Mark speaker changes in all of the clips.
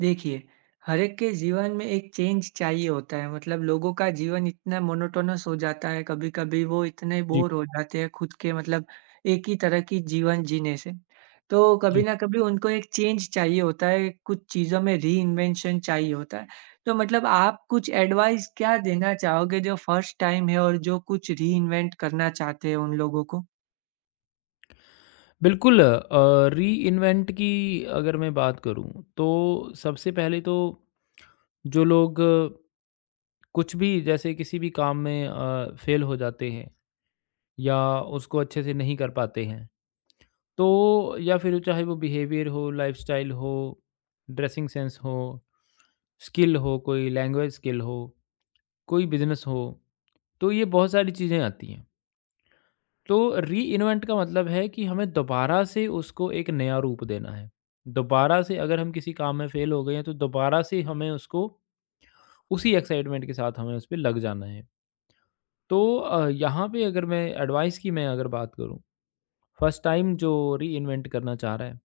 Speaker 1: देखिए, हर एक के जीवन में एक चेंज चाहिए होता है मतलब लोगों का जीवन इतना मोनोटोनस हो जाता है, कभी-कभी वो इतने
Speaker 2: जी,
Speaker 1: बोर हो जाते हैं खुद के मतलब एक ही तरह की जीवन जीने से। तो कभी
Speaker 2: जी।
Speaker 1: न कभी उनको एक चेंज चाहिए होता है, कुछ चीज़ों में रीइन्वेंशन चाहिए होता है। तो मतलब आप कुछ एडवाइस क्या देना चाहोगे जो फर्स्ट टाइम है और जो कुछ रीइन्वेंट करना चाहते हैं उन लोगों को?
Speaker 2: बिल्कुल रीइन्वेंट की अगर मैं बात करूँ, तो सबसे पहले तो जो लोग कुछ भी जैसे किसी भी काम में फ़ेल हो जाते हैं या उसको अच्छे से नहीं कर पाते हैं, तो या फिर चाहे वो बिहेवियर हो, लाइफ़स्टाइल हो, ड्रेसिंग सेंस हो, स्किल हो, कोई लैंग्वेज स्किल हो, कोई बिज़नेस हो, तो ये बहुत सारी चीज़ें आती हैं। तो रीइन्वेंट का मतलब है कि हमें दोबारा से उसको एक नया रूप देना है। दोबारा से अगर हम किसी काम में फ़ेल हो गए हैं तो दोबारा से हमें उसको उसी एक्साइटमेंट के साथ हमें उस पे लग जाना है। तो यहाँ पे अगर मैं एडवाइस की मैं अगर बात करूँ, फर्स्ट टाइम जो रीइन्वेंट करना चाह रहा है,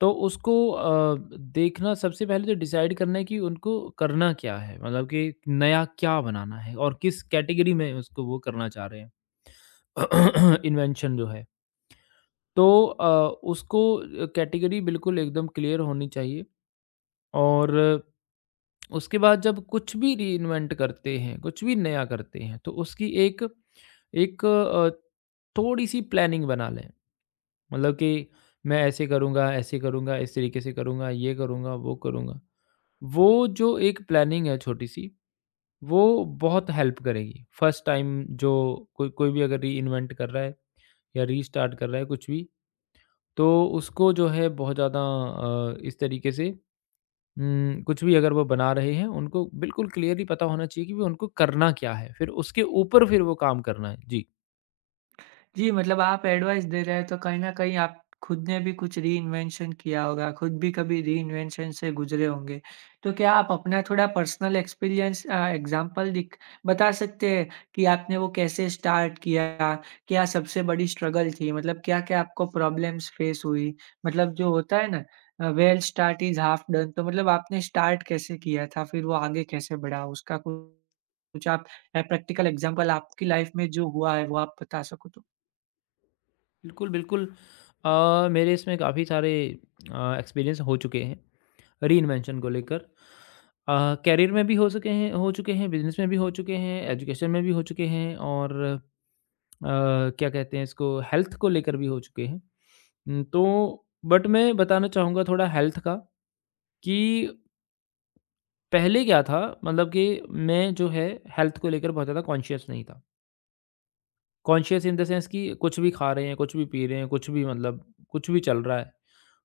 Speaker 2: तो उसको देखना सबसे पहले तो डिसाइड करना है कि उनको करना क्या है? मतलब कि नया क्या बनाना है और किस कैटेगरी में उसको वो करना चाह रहे हैं इन्वेंशन जो है। तो उसको कैटेगरी बिल्कुल एकदम क्लियर होनी चाहिए और उसके बाद जब कुछ भी रीइन्वेंट करते हैं, कुछ भी नया करते हैं, तो उसकी एक एक अ, थोड़ी-सी प्लानिंग बना लें। मतलब कि मैं ऐसे करूँगा, इस तरीके से करूँगा, ये करूँगा। वो जो एक प्लानिंग है छोटी-सी, वो बहुत हेल्प करेगी। फर्स्ट टाइम जो कोई कोई भी अगर रीइन्वेंट कर रहा है या रीस्टार्ट कर रहा है कुछ भी, तो उसको जो है बहुत ज़्यादा इस तरीके से कुछ भी अगर वो बना रहे हैं, उनको बिल्कुल क्लियरली पता होना चाहिए कि वो उनको करना क्या है, फिर उसके ऊपर फिर वो काम करना है। जी,
Speaker 1: जी, मतलब आप एडवाइस दे रहे हैं तो कहीं न कहीं आप खुद ने भी कुछ रीइन्वेंशन किया होगा, खुद भी कभी रीइन्वेंशन से गुज़रे होंगे। तो क्या आप अपना थोड़ा पर्सनल एक्सपीरियंस एग्ज़ाम्पल दिख बता सकते हैं कि आपने वो कैसे स्टार्ट किया? क्या सबसे बड़ी स्ट्रगल थी? मतलब क्या-क्या आपको प्रॉब्लम्स फेस हुई? मतलब जो होता है ना well start is half done तो मतलब आपने स्टार्ट कैसे किया था? फिर वो आगे कैसे बढ़ा? उसका कुछ कुछ प्रैक्टिकल एग्ज़ाम्पल आपकी लाइफ़ में जो हुआ है, वो आप बता सको तो?
Speaker 2: बिल्कुल, बिल्कुल मेरे इसमें काफ़ी सारे एक्सपीरियंस हो चुके हैं रीइन्वेंशन को लेकर। करियर में भी हो चुके हैं, बिज़नेस में भी हो चुके हैं, एजुकेशन में भी हो चुके हैं और अ, क्या कहते हैं इसको हेल्थ को लेकर भी हो चुके हैं। तो बट मैं बताना चाहूँगा थोड़ा हेल्थ का। कि पहले क्या था मतलब कि मैं जो है हेल्थ को लेकर बहुत ज़्यादा कॉन्शियस नहीं था। कॉन्शियस इन द सेंस कि कुछ भी खा रहे हैं, कुछ भी पी रहे हैं, कुछ भी मतलब कुछ भी चल रहा है।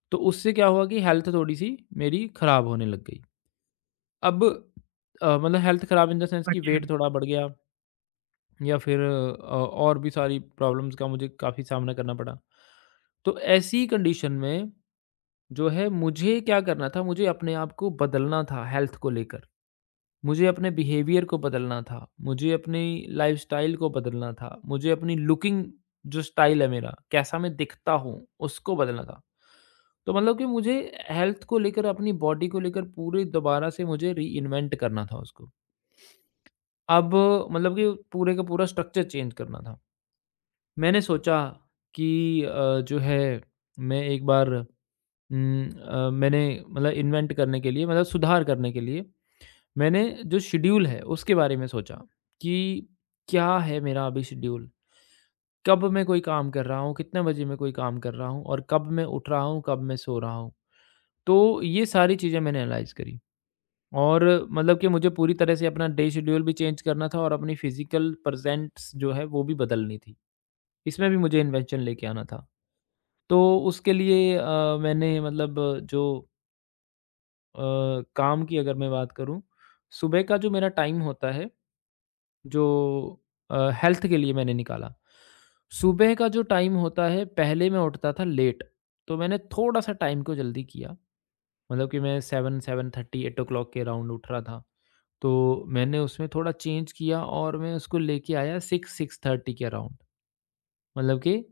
Speaker 2: तो उससे क्या हुआ कि हेल्थ थोड़ी-सी मेरी ख़राब होने लग गई। अब मतलब हेल्थ ख़राब इन द सेंस कि
Speaker 1: अच्छा।
Speaker 2: वेट थोड़ा बढ़ गया या फिर और भी सारी प्रॉब्लम्स का मुझे काफ़ी सामना करना पड़ा। तो ऐसी कंडीशन में जो है मुझे क्या करना था, मुझे अपने आप को बदलना था हेल्थ को लेकर। मुझे अपने बिहेवियर को बदलना था, मुझे अपनी लाइफ़स्टाइल को बदलना था, मुझे अपनी लुकिंग जो स्टाइल है मेरा, कैसा मैं दिखता हूँ, उसको बदलना था। तो मतलब कि मुझे हेल्थ को लेकर, अपनी बॉडी को लेकर पूरे दोबारा से मुझे रीइन्वेंट करना था उसको। अब मतलब कि पूरे का पूरा स्ट्रक्चर चेंज करना था। मैंने सोचा कि जो है मैं एक बार मैंने मतलब इन्वेंट करने के लिए मतलब सुधार करने के लिए मैंने जो शेड्यूल है उसके बारे में सोचा कि क्या है मेरा अभी शेड्यूल कब मैं कोई काम कर रहा हूँ कितने बजे मैं कोई काम कर रहा हूँ और कब मैं उठ रहा हूँ कब मैं सो रहा हूँ तो ये सारी चीज़ें मैंने एनालाइज करी और मतलब कि मुझे पूरी तरह से अपना डे शेड्यूल भी चेंज करना था और अपनी फिजिकल प्रेजेंट्स जो है वो भी बदलनी थी इसमें भी मुझे इन्वेंशन लेके आना था तो उसके लिए मैंने मतलब जो अ, काम की अगर मैं बात करूँ सुबह का जो मेरा टाइम होता है जो हेल्थ के लिए मैंने निकाला। सुबह का जो टाइम होता है पहले मैं उठता था लेट, तो मैंने थोड़ा-सा टाइम को जल्दी किया। मतलब कि मैं 7 7:30 8 ओ क्लॉक के अराउंड उठ रहा था। तो मैंने उसमें थोड़ा चेंज किया और मैं उसको लेके आया 6 6:30 के अराउंड। मतलब कि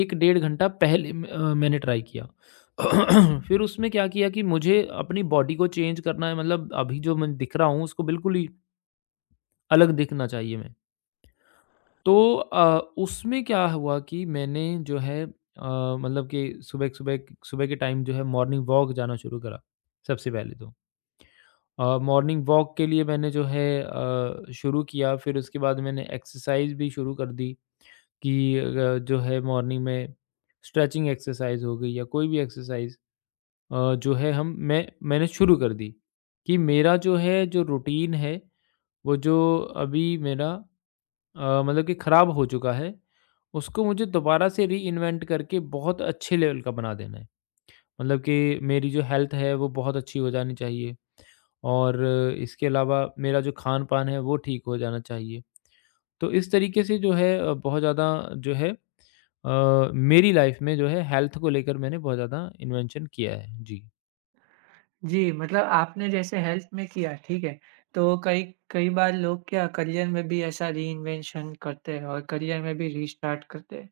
Speaker 2: 1 डेढ़ घंटा पहले मैंने ट्राई किया। फिर उसमें क्या किया कि मुझे अपनी बॉडी को चेंज करना है मतलब अभी जो मैं दिख रहा हूँ उसको बिल्कुल ही अलग दिखना चाहिए मैं। तो उसमें क्या हुआ कि मैंने जो है मतलब कि सुबह-सुबह सुबह सुबह के टाइम जो है मॉर्निंग वॉक जाना शुरू करा, सबसे पहले तो। मॉर्निंग वॉक के लिए मैंने जो है शुरू किया फिर उसके बाद मैंने एक्सरसाइज भी शुरू कर दी कि जो है मॉर्निंग में स्ट्रेचिंग एक्सरसाइज हो गई या कोई भी एक्सरसाइज जो है हम मैं मैंने शुरू कर दी कि मेरा जो है जो रूटीन है, वो जो अभी मेरा मतलब कि खराब हो चुका है, उसको मुझे दोबारा से रीइन्वेंट करके बहुत अच्छे लेवल का बना देना है। मतलब कि मेरी जो हेल्थ है वो बहुत अच्छी हो जानी चाहिए और इसके अलावा मेरा जो खान-पान है वो ठीक हो जाना चाहिए। तो इस तरीके से जो है बहुत ज़्यादा जो है मेरी लाइफ में जो है हेल्थ को लेकर मैंने बहुत ज़्यादा इन्वेंशन किया है। जी।
Speaker 1: जी, मतलब आपने जैसे हेल्थ में किया, ठीक है? तो कई कई बार लोग क्या करियर में भी ऐसा रीइन्वेंशन करते हैं और करियर में भी रीस्टार्ट करते हैं।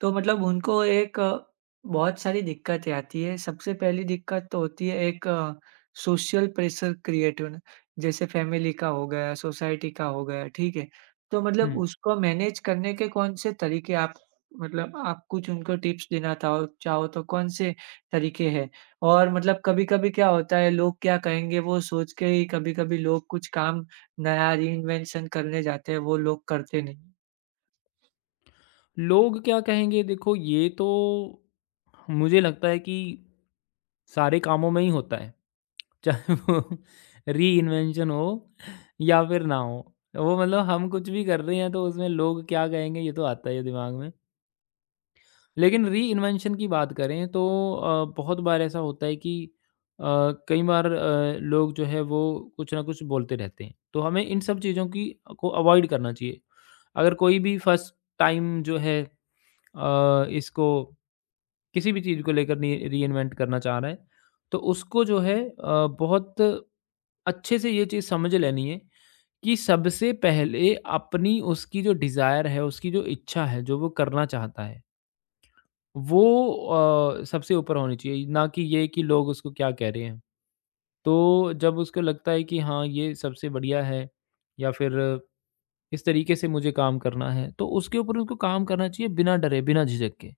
Speaker 1: तो मतलब उनको बहुत सारी दिक्कतें आती है। सबसे पहली दिक्कत तो होती है एक सोशल प्रेशर क्रिएट होना, जैसे फैमिली का हो गया, सोसाइटी का हो गया, ठीक है? तो मतलब
Speaker 2: हुँ।
Speaker 1: उसको मैनेज करने के कौन से तरीके आप मतलब आप कुछ उनको टिप्स देना ताओ चाहो तो कौन से तरीके हैं? और मतलब कभी-कभी क्या होता है, लोग क्या कहेंगे वो सोच के ही कभी-कभी लोग कुछ काम नया रीइन्वेंशन करने जाते हैं, वो लोग करते नहीं।
Speaker 2: लोग क्या कहेंगे देखो ये तो मुझे लगता है कि सारे कामों में ही होता है। चाहे वो रीइन्वेंशन हो या फिर ना हो। वो मतलब हम कुछ भी कर रहे हैं तो उसमें लोग क्या कहेंगे ये तो आता ही है दिमाग में। लेकिन रीइन्वेंशन की बात करें तो बहुत बार ऐसा होता है कि अ, कई बार लोग जो है वो कुछ ना कुछ बोलते रहते हैं। तो हमें इन सब चीज़ों की को अवॉइड करना चाहिए। अगर कोई भी फर्स्ट टाइम जो है इसको किसी भी चीज़ को लेकर नी रीइन्वेंट करना चाह रहा है तो उसको जो है बहुत अच्छे से ये चीज़ समझ लेनी है कि सबसे पहले अपनी उसकी जो डिज़ायर है, उसकी जो इच्छा है, जो वो करना चाहता है, वो सबसे ऊपर होनी चाहिए, ना कि ये कि लोग उसको क्या कह रहे हैं। तो जब उसको लगता है कि हाँ, ये सबसे बढ़िया है या फिर इस तरीके से मुझे काम करना है, तो उसके ऊपर उसको काम करना चाहिए बिना डरे, बिना झिझक के।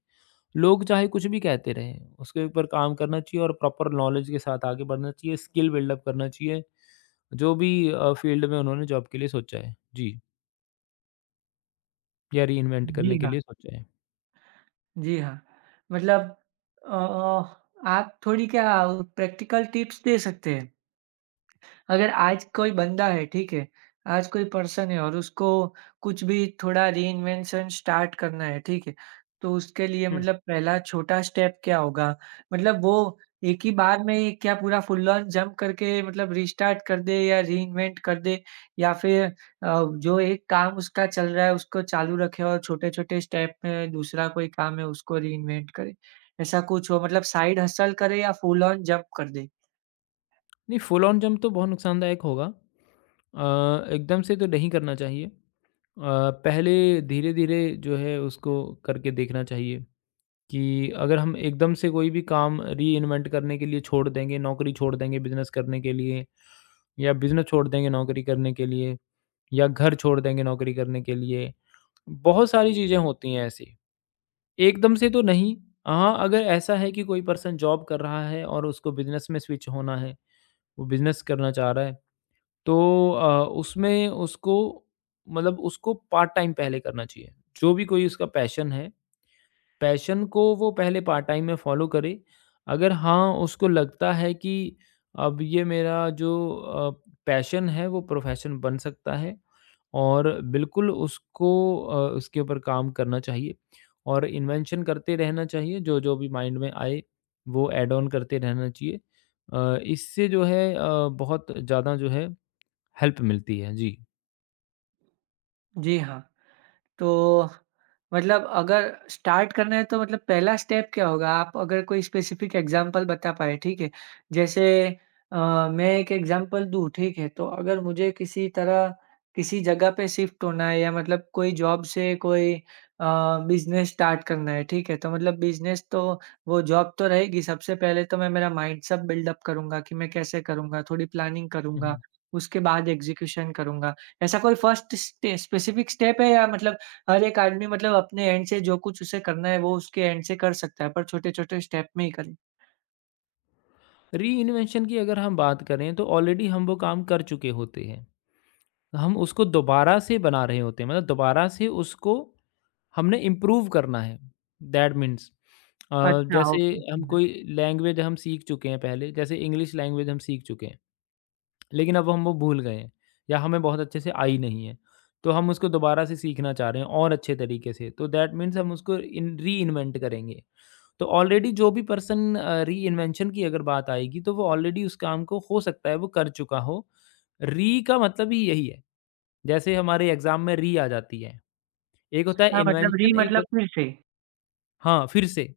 Speaker 2: लोग चाहे कुछ भी कहते रहें, उसके ऊपर काम करना चाहिए और प्रॉपर नॉलेज के साथ आगे बढ़ना चाहिए, स्किल बिल्डअप करना चाहिए, जो भी फ़ील्ड में उन्होंने जॉब के लिए सोचा है। जी, या रीइन्वेंट
Speaker 1: जी
Speaker 2: करने के
Speaker 1: हाँ।
Speaker 2: लिए सोचा है।
Speaker 1: जी हाँ, मतलब अ, आप थोड़ी क्या प्रैक्टिकल टिप्स दे सकते हैं? अगर आज कोई बंदा है, ठीक है? आज कोई पर्सन है और उसको कुछ भी थोड़ा रीइन्वेंशन स्टार्ट करना है, ठीक है? तो उसके लिए
Speaker 2: हुँ,
Speaker 1: मतलब पहला छोटा स्टेप क्या होगा? मतलब वो एक ही बार में ये क्या पूरा फुल ऑन जंप करके मतलब रिस्टार्ट कर दे या रीइन्वेंट कर दे या फिर जो एक काम उसका चल रहा है उसको चालू रखे और छोटे-छोटे स्टेप में दूसरा कोई काम है उसको रीइन्वेंट करे? ऐसा कुछ हो मतलब साइड हसल करे या फुल ऑन जंप कर दे?
Speaker 2: नहीं फुल ऑन जंप तो बहुत नुकसानदायक होगा। एकदम से तो नहीं करना चाहिए। पहले धीरे-धीरे जो है उसको करके देखना चाहिए। कि अगर हम एकदम से कोई भी काम रीइन्वेंट करने के लिए छोड़ देंगे, नौकरी छोड़ देंगे बिज़नेस करने के लिए या बिज़नेस छोड़ देंगे नौकरी करने के लिए या घर छोड़ देंगे नौकरी करने के लिए। बहुत सारी चीज़ें होती हैं ऐसी, एकदम से तो नहीं। हाँ, अगर ऐसा है कि कोई पर्सन जॉब कर रहा है और उसको बिज़नेस में स्विच होना है, वो बिज़नेस करना चाह रहा है, तो उसमें उसको मतलब उसको पार्ट टाइम पहले करना चाहिए। जो भी कोई उसका पैशन है पैशन को वो पहले पार्ट टाइम में फॉलो करे। अगर हाँ, उसको लगता है कि अब ये मेरा जो अ, पैशन है वो प्रोफेशन बन सकता है और बिल्कुल उसको उसके ऊपर काम करना चाहिए और इन्वेंशन करते रहना चाहिए, जो-जो भी माइंड में आए वो ऐड ऑन करते रहना चाहिए। इससे जो है बहुत ज़्यादा जो है हेल्प मिलती है। जी।
Speaker 1: जी हाँ। तो मतलब अगर स्टार्ट करना है तो मतलब पहला स्टेप क्या होगा? आप अगर कोई स्पेसिफिक एग्ज़ाम्पल बता पाएँ, ठीक है? जैसे अ, मैं एक एग्ज़ाम्पल दूँ, ठीक है? तो अगर मुझे किसी तरह किसी जगह पे शिफ्ट होना है या मतलब कोई जॉब से बिज़नेस स्टार्ट करना है, ठीक है? तो मतलब बिज़नेस तो वो जॉब तो रहेगी, सबसे पहले तो मैं मेरा माइंडसेट बिल्डअप करूँगा कि मैं कैसे करूँगा, थोड़ी प्लानिंग
Speaker 2: हुँ,
Speaker 1: करूँगा,
Speaker 2: हुँ।
Speaker 1: उसके बाद एग्ज़ीक्यूशन करूँगा। ऐसा कोई फर्स्ट स्टे स्पेसिफिक स्टेप है या मतलब हर एक आदमी मतलब अपने एंड से जो कुछ उसे करना है, वो उसके एंड से कर सकता है, पर छोटे-छोटे स्टेप में ही करे।
Speaker 2: रीइन्वेंशन की अगर हम बात करें तो ऑलरेडी हम वो काम कर चुके होते हैं। हम उसको दोबारा से बना रहे होते हैं मतलब दोबारा से उसको हमने इम्प्रूव करना है दैट मीन्स
Speaker 1: अच्छा,
Speaker 2: जैसे
Speaker 1: ओके
Speaker 2: हम
Speaker 1: समझा।
Speaker 2: कोई लैंग्वेज हम सीख चुके हैं पहले जैसे इंग्लिश लैंग्वेज हम सीख चुके हैं लेकिन अब हम वो भूल गए हैं या हमें बहुत अच्छे से आई नहीं है तो हम उसको दोबारा से सीखना चाह रहे हैं और अच्छे तरीके से तो दैट मीन्स हम उसको इन री इन्वेंट करेंगे तो ऑलरेडी जो भी पर्सन री इन्वेंशन की अगर बात आएगी तो वो ऑलरेडी उस काम को हो सकता है वो कर चुका हो री का मतलब ही यही है जैसे हमारे एग्ज़ाम में री आ जाती है। एक होता है
Speaker 1: हाँ, मतलब री
Speaker 2: इन्वेंशन एक
Speaker 1: मतलब
Speaker 2: होत
Speaker 1: फिर से।
Speaker 2: हाँ, फिर से।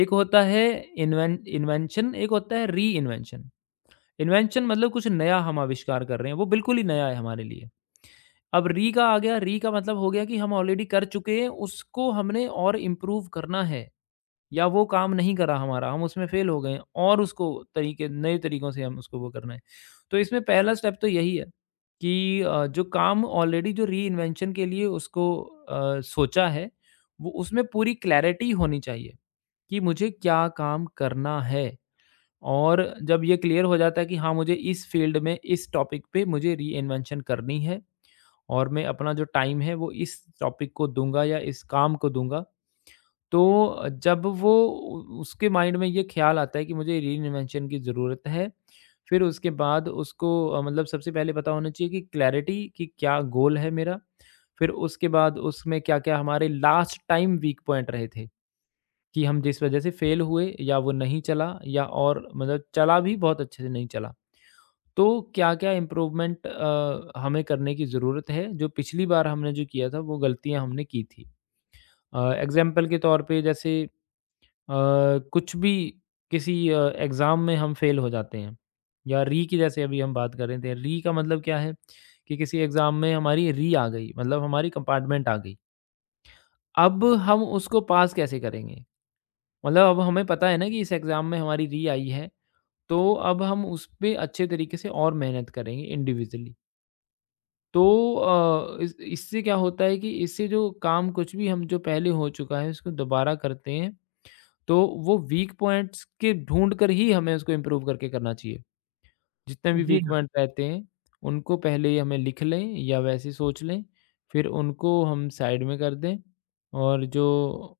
Speaker 2: एक होता है इन्वेन इन्वेंशन एक होता है री-इन्वेंशन। इन्वेंशन इन्वेंशन मतलब कुछ नया हम आविष्कार कर रहे हैं, वो बिल्कुल ही नया है हमारे लिए। अब री का आ गया, री का मतलब हो गया कि हम ऑलरेडी कर चुके हैं, उसको हमने और इम्प्रूव करना है। या वो काम नहीं करा हमारा, हम उसमें फ़ेल हो गए और उसको तरीके नए तरीकों से हम उसको वो करना है। तो इसमें पहला स्टेप तो यही है कि जो काम ऑलरेडी जो रीइन्वेंशन के लिए उसको सोचा है, वो उसमें पूरी क्लैरिटी होनी चाहिए कि मुझे क्या काम करना है। और जब ये क्लियर हो जाता है कि हाँ, मुझे इस फ़ील्ड में, इस टॉपिक पे मुझे रीइन्वेंशन करनी है और मैं अपना जो टाइम है, वो इस टॉपिक को दूँगा या इस काम को दूँगा। तो जब वो उ उसके माइंड में ये ख़्याल आता है कि मुझे रीइन्वेंशन की ज़रूरत है, फिर उसके बाद उसको मतलब सबसे पहले पता होना चाहिए कि क्लैरिटी कि क्या गोल है मेरा? फिर उसके बाद उसमें क्या-क्या हमारे लास्ट टाइम वीक पॉइंट रहे थे, कि हम जिस वज़ह से फ़ेल हुए या वो नहीं चला या और मतलब चला भी बहुत अच्छे से नहीं चला। तो क्या-क्या इम्प्रूवमेंट हमें करने की ज़रूरत है, जो पिछली बार हमने जो किया था, वो गलतियाँ हमने की थी। एग्ज़ाम्पल के तौर पे जैसे अ, कुछ भी किसी एग्ज़ाम में हम फ़ेल हो जाते हैं या री की जैसे अभी हम बात कर रहे थे री का मतलब क्या है कि किसी एग्ज़ाम में हमारी री आ गई मतलब हमारी कंपार्टमेंट आ गई अब हम उसको पास कैसे करेंगे मतलब अब हमें पता है ना कि इस एग्ज़ाम में हमारी री आई है तो अब हम उस पे अच्छे तरीके से और मेहनत करेंगे इंडिविजुअली तो अ, इस इससे क्या होता है कि इससे जो काम कुछ भी हम जो पहले हो चुका है उसको दोबारा करते हैं तो वो वीक पॉइंट्स के ढूँढ कर ही हमें उसको इम्प्रूव करके करना चाहिए। जितने भी
Speaker 1: जी
Speaker 2: वीक
Speaker 1: हाँ।
Speaker 2: पॉइंट रहते हैं, उनको पहले ही हमें लिख लें या वैसे ही सोच लें, फिर उनको हम साइड में कर दें और जो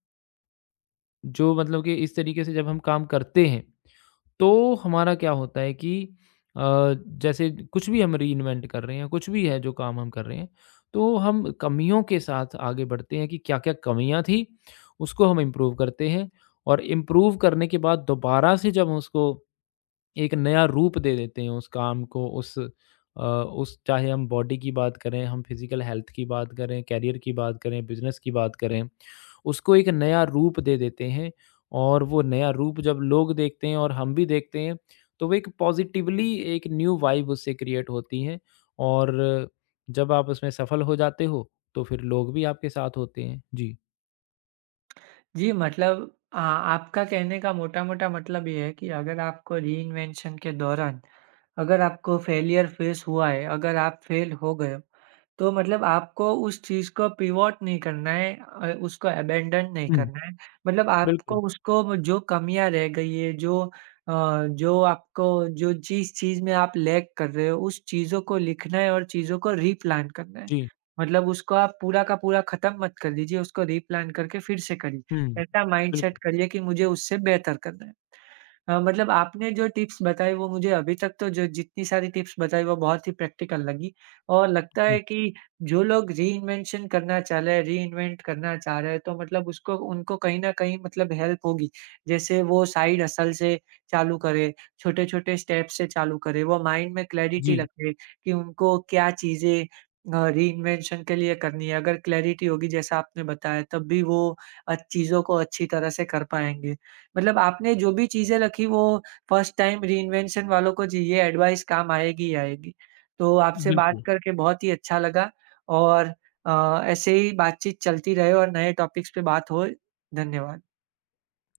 Speaker 2: जो मतलब कि इस तरीके से जब हम काम करते हैं तो हमारा क्या होता है कि अ, जैसे कुछ भी हम रीइन्वेंट कर रहे हैं, कुछ भी है जो काम हम कर रहे हैं, तो हम कमियों के साथ आगे बढ़ते हैं कि क्या-क्या कमियाँ थी, उसको हम इम्प्रूव करते हैं और इम्प्रूव करने के बाद दोबारा से जब हम उसको एक नया रूप दे देते हैं उस काम को उस चाहे हम बॉडी की बात करें, हम फिज़िकल हेल्थ की बात करें, करियर की बात करें, बिज़नेस की बात करें, उसको एक नया रूप दे देते हैं और वो नया रूप जब लोग देखते हैं और हम भी देखते हैं, तो वो एक पॉज़िटिवली एक न्यू वाइब उससे क्रिएट होती है और जब आप उसमें सफल हो जाते हो, तो फिर लोग भी आपके साथ होते हैं। जी।
Speaker 1: जी, मतलब आपका कहने का मोटा-मोटा मतलब ये है कि अगर आपको रीइन्वेंशन के दौरान अगर आपको फेलियर फेस हुआ है, अगर आप फेल हो गए तो मतलब आपको उस चीज़ को पिवोट नहीं करना है, उसको अबैंडन नहीं
Speaker 2: हुँ,
Speaker 1: करना है। मतलब आपको
Speaker 2: बिल्कुल।
Speaker 1: उसको जो कमियाँ रह गई है, जो अ, जो आपको जो जिस चीज़ में आप लैक कर रहे हो, उस चीज़ों को लिखना है और चीज़ों को रीप्लान करना है।
Speaker 2: जी।
Speaker 1: मतलब उसको आप पूरा का पूरा खत्म मत कर दीजिए, उसको रीप्लान करके फिर से
Speaker 2: हुँ,
Speaker 1: करिए। ऐसा माइंडसेट
Speaker 2: बिल्कुल।
Speaker 1: करिए कि मुझे उससे बेहतर करना है। मतलब आपने जो टिप्स बताई वो मुझे अभी तक तो जो जितनी सारी टिप्स बताई वो बहुत ही प्रैक्टिकल लगी और लगता है
Speaker 2: जी,
Speaker 1: कि जो लोग रीइन्वेंशन करना चाह रहे हैं रीइन्वेंट करना चाह रहे हैं तो मतलब उसको उनको कहीं न कहीं मतलब हेल्प होगी। जैसे वो साइड हसल से चालू करें, छोटे-छोटे स्टेप से चालू करें, वो माइंड में क्लैरिटी
Speaker 2: जी,
Speaker 1: रखें कि उनको क्या चीज़ें रीइन्वेंशन के लिए करनी है। अगर क्लैरिटी होगी जैसा आपने बताया तब भी वो चीज़ों को अच्छी तरह से कर पाएँगे। मतलब आपने जो भी चीज़ें रखी वो फर्स्ट टाइम रीइन्वेंशन वालों को जी ये एडवाइस काम आएगी ही आएगी। तो आपसे बात
Speaker 2: बिल्कुल।
Speaker 1: करके बहुत ही अच्छा लगा और ऐसे ही बातचीत चलती रहे और नए टॉपिक्स पे बात होए। धन्यवाद।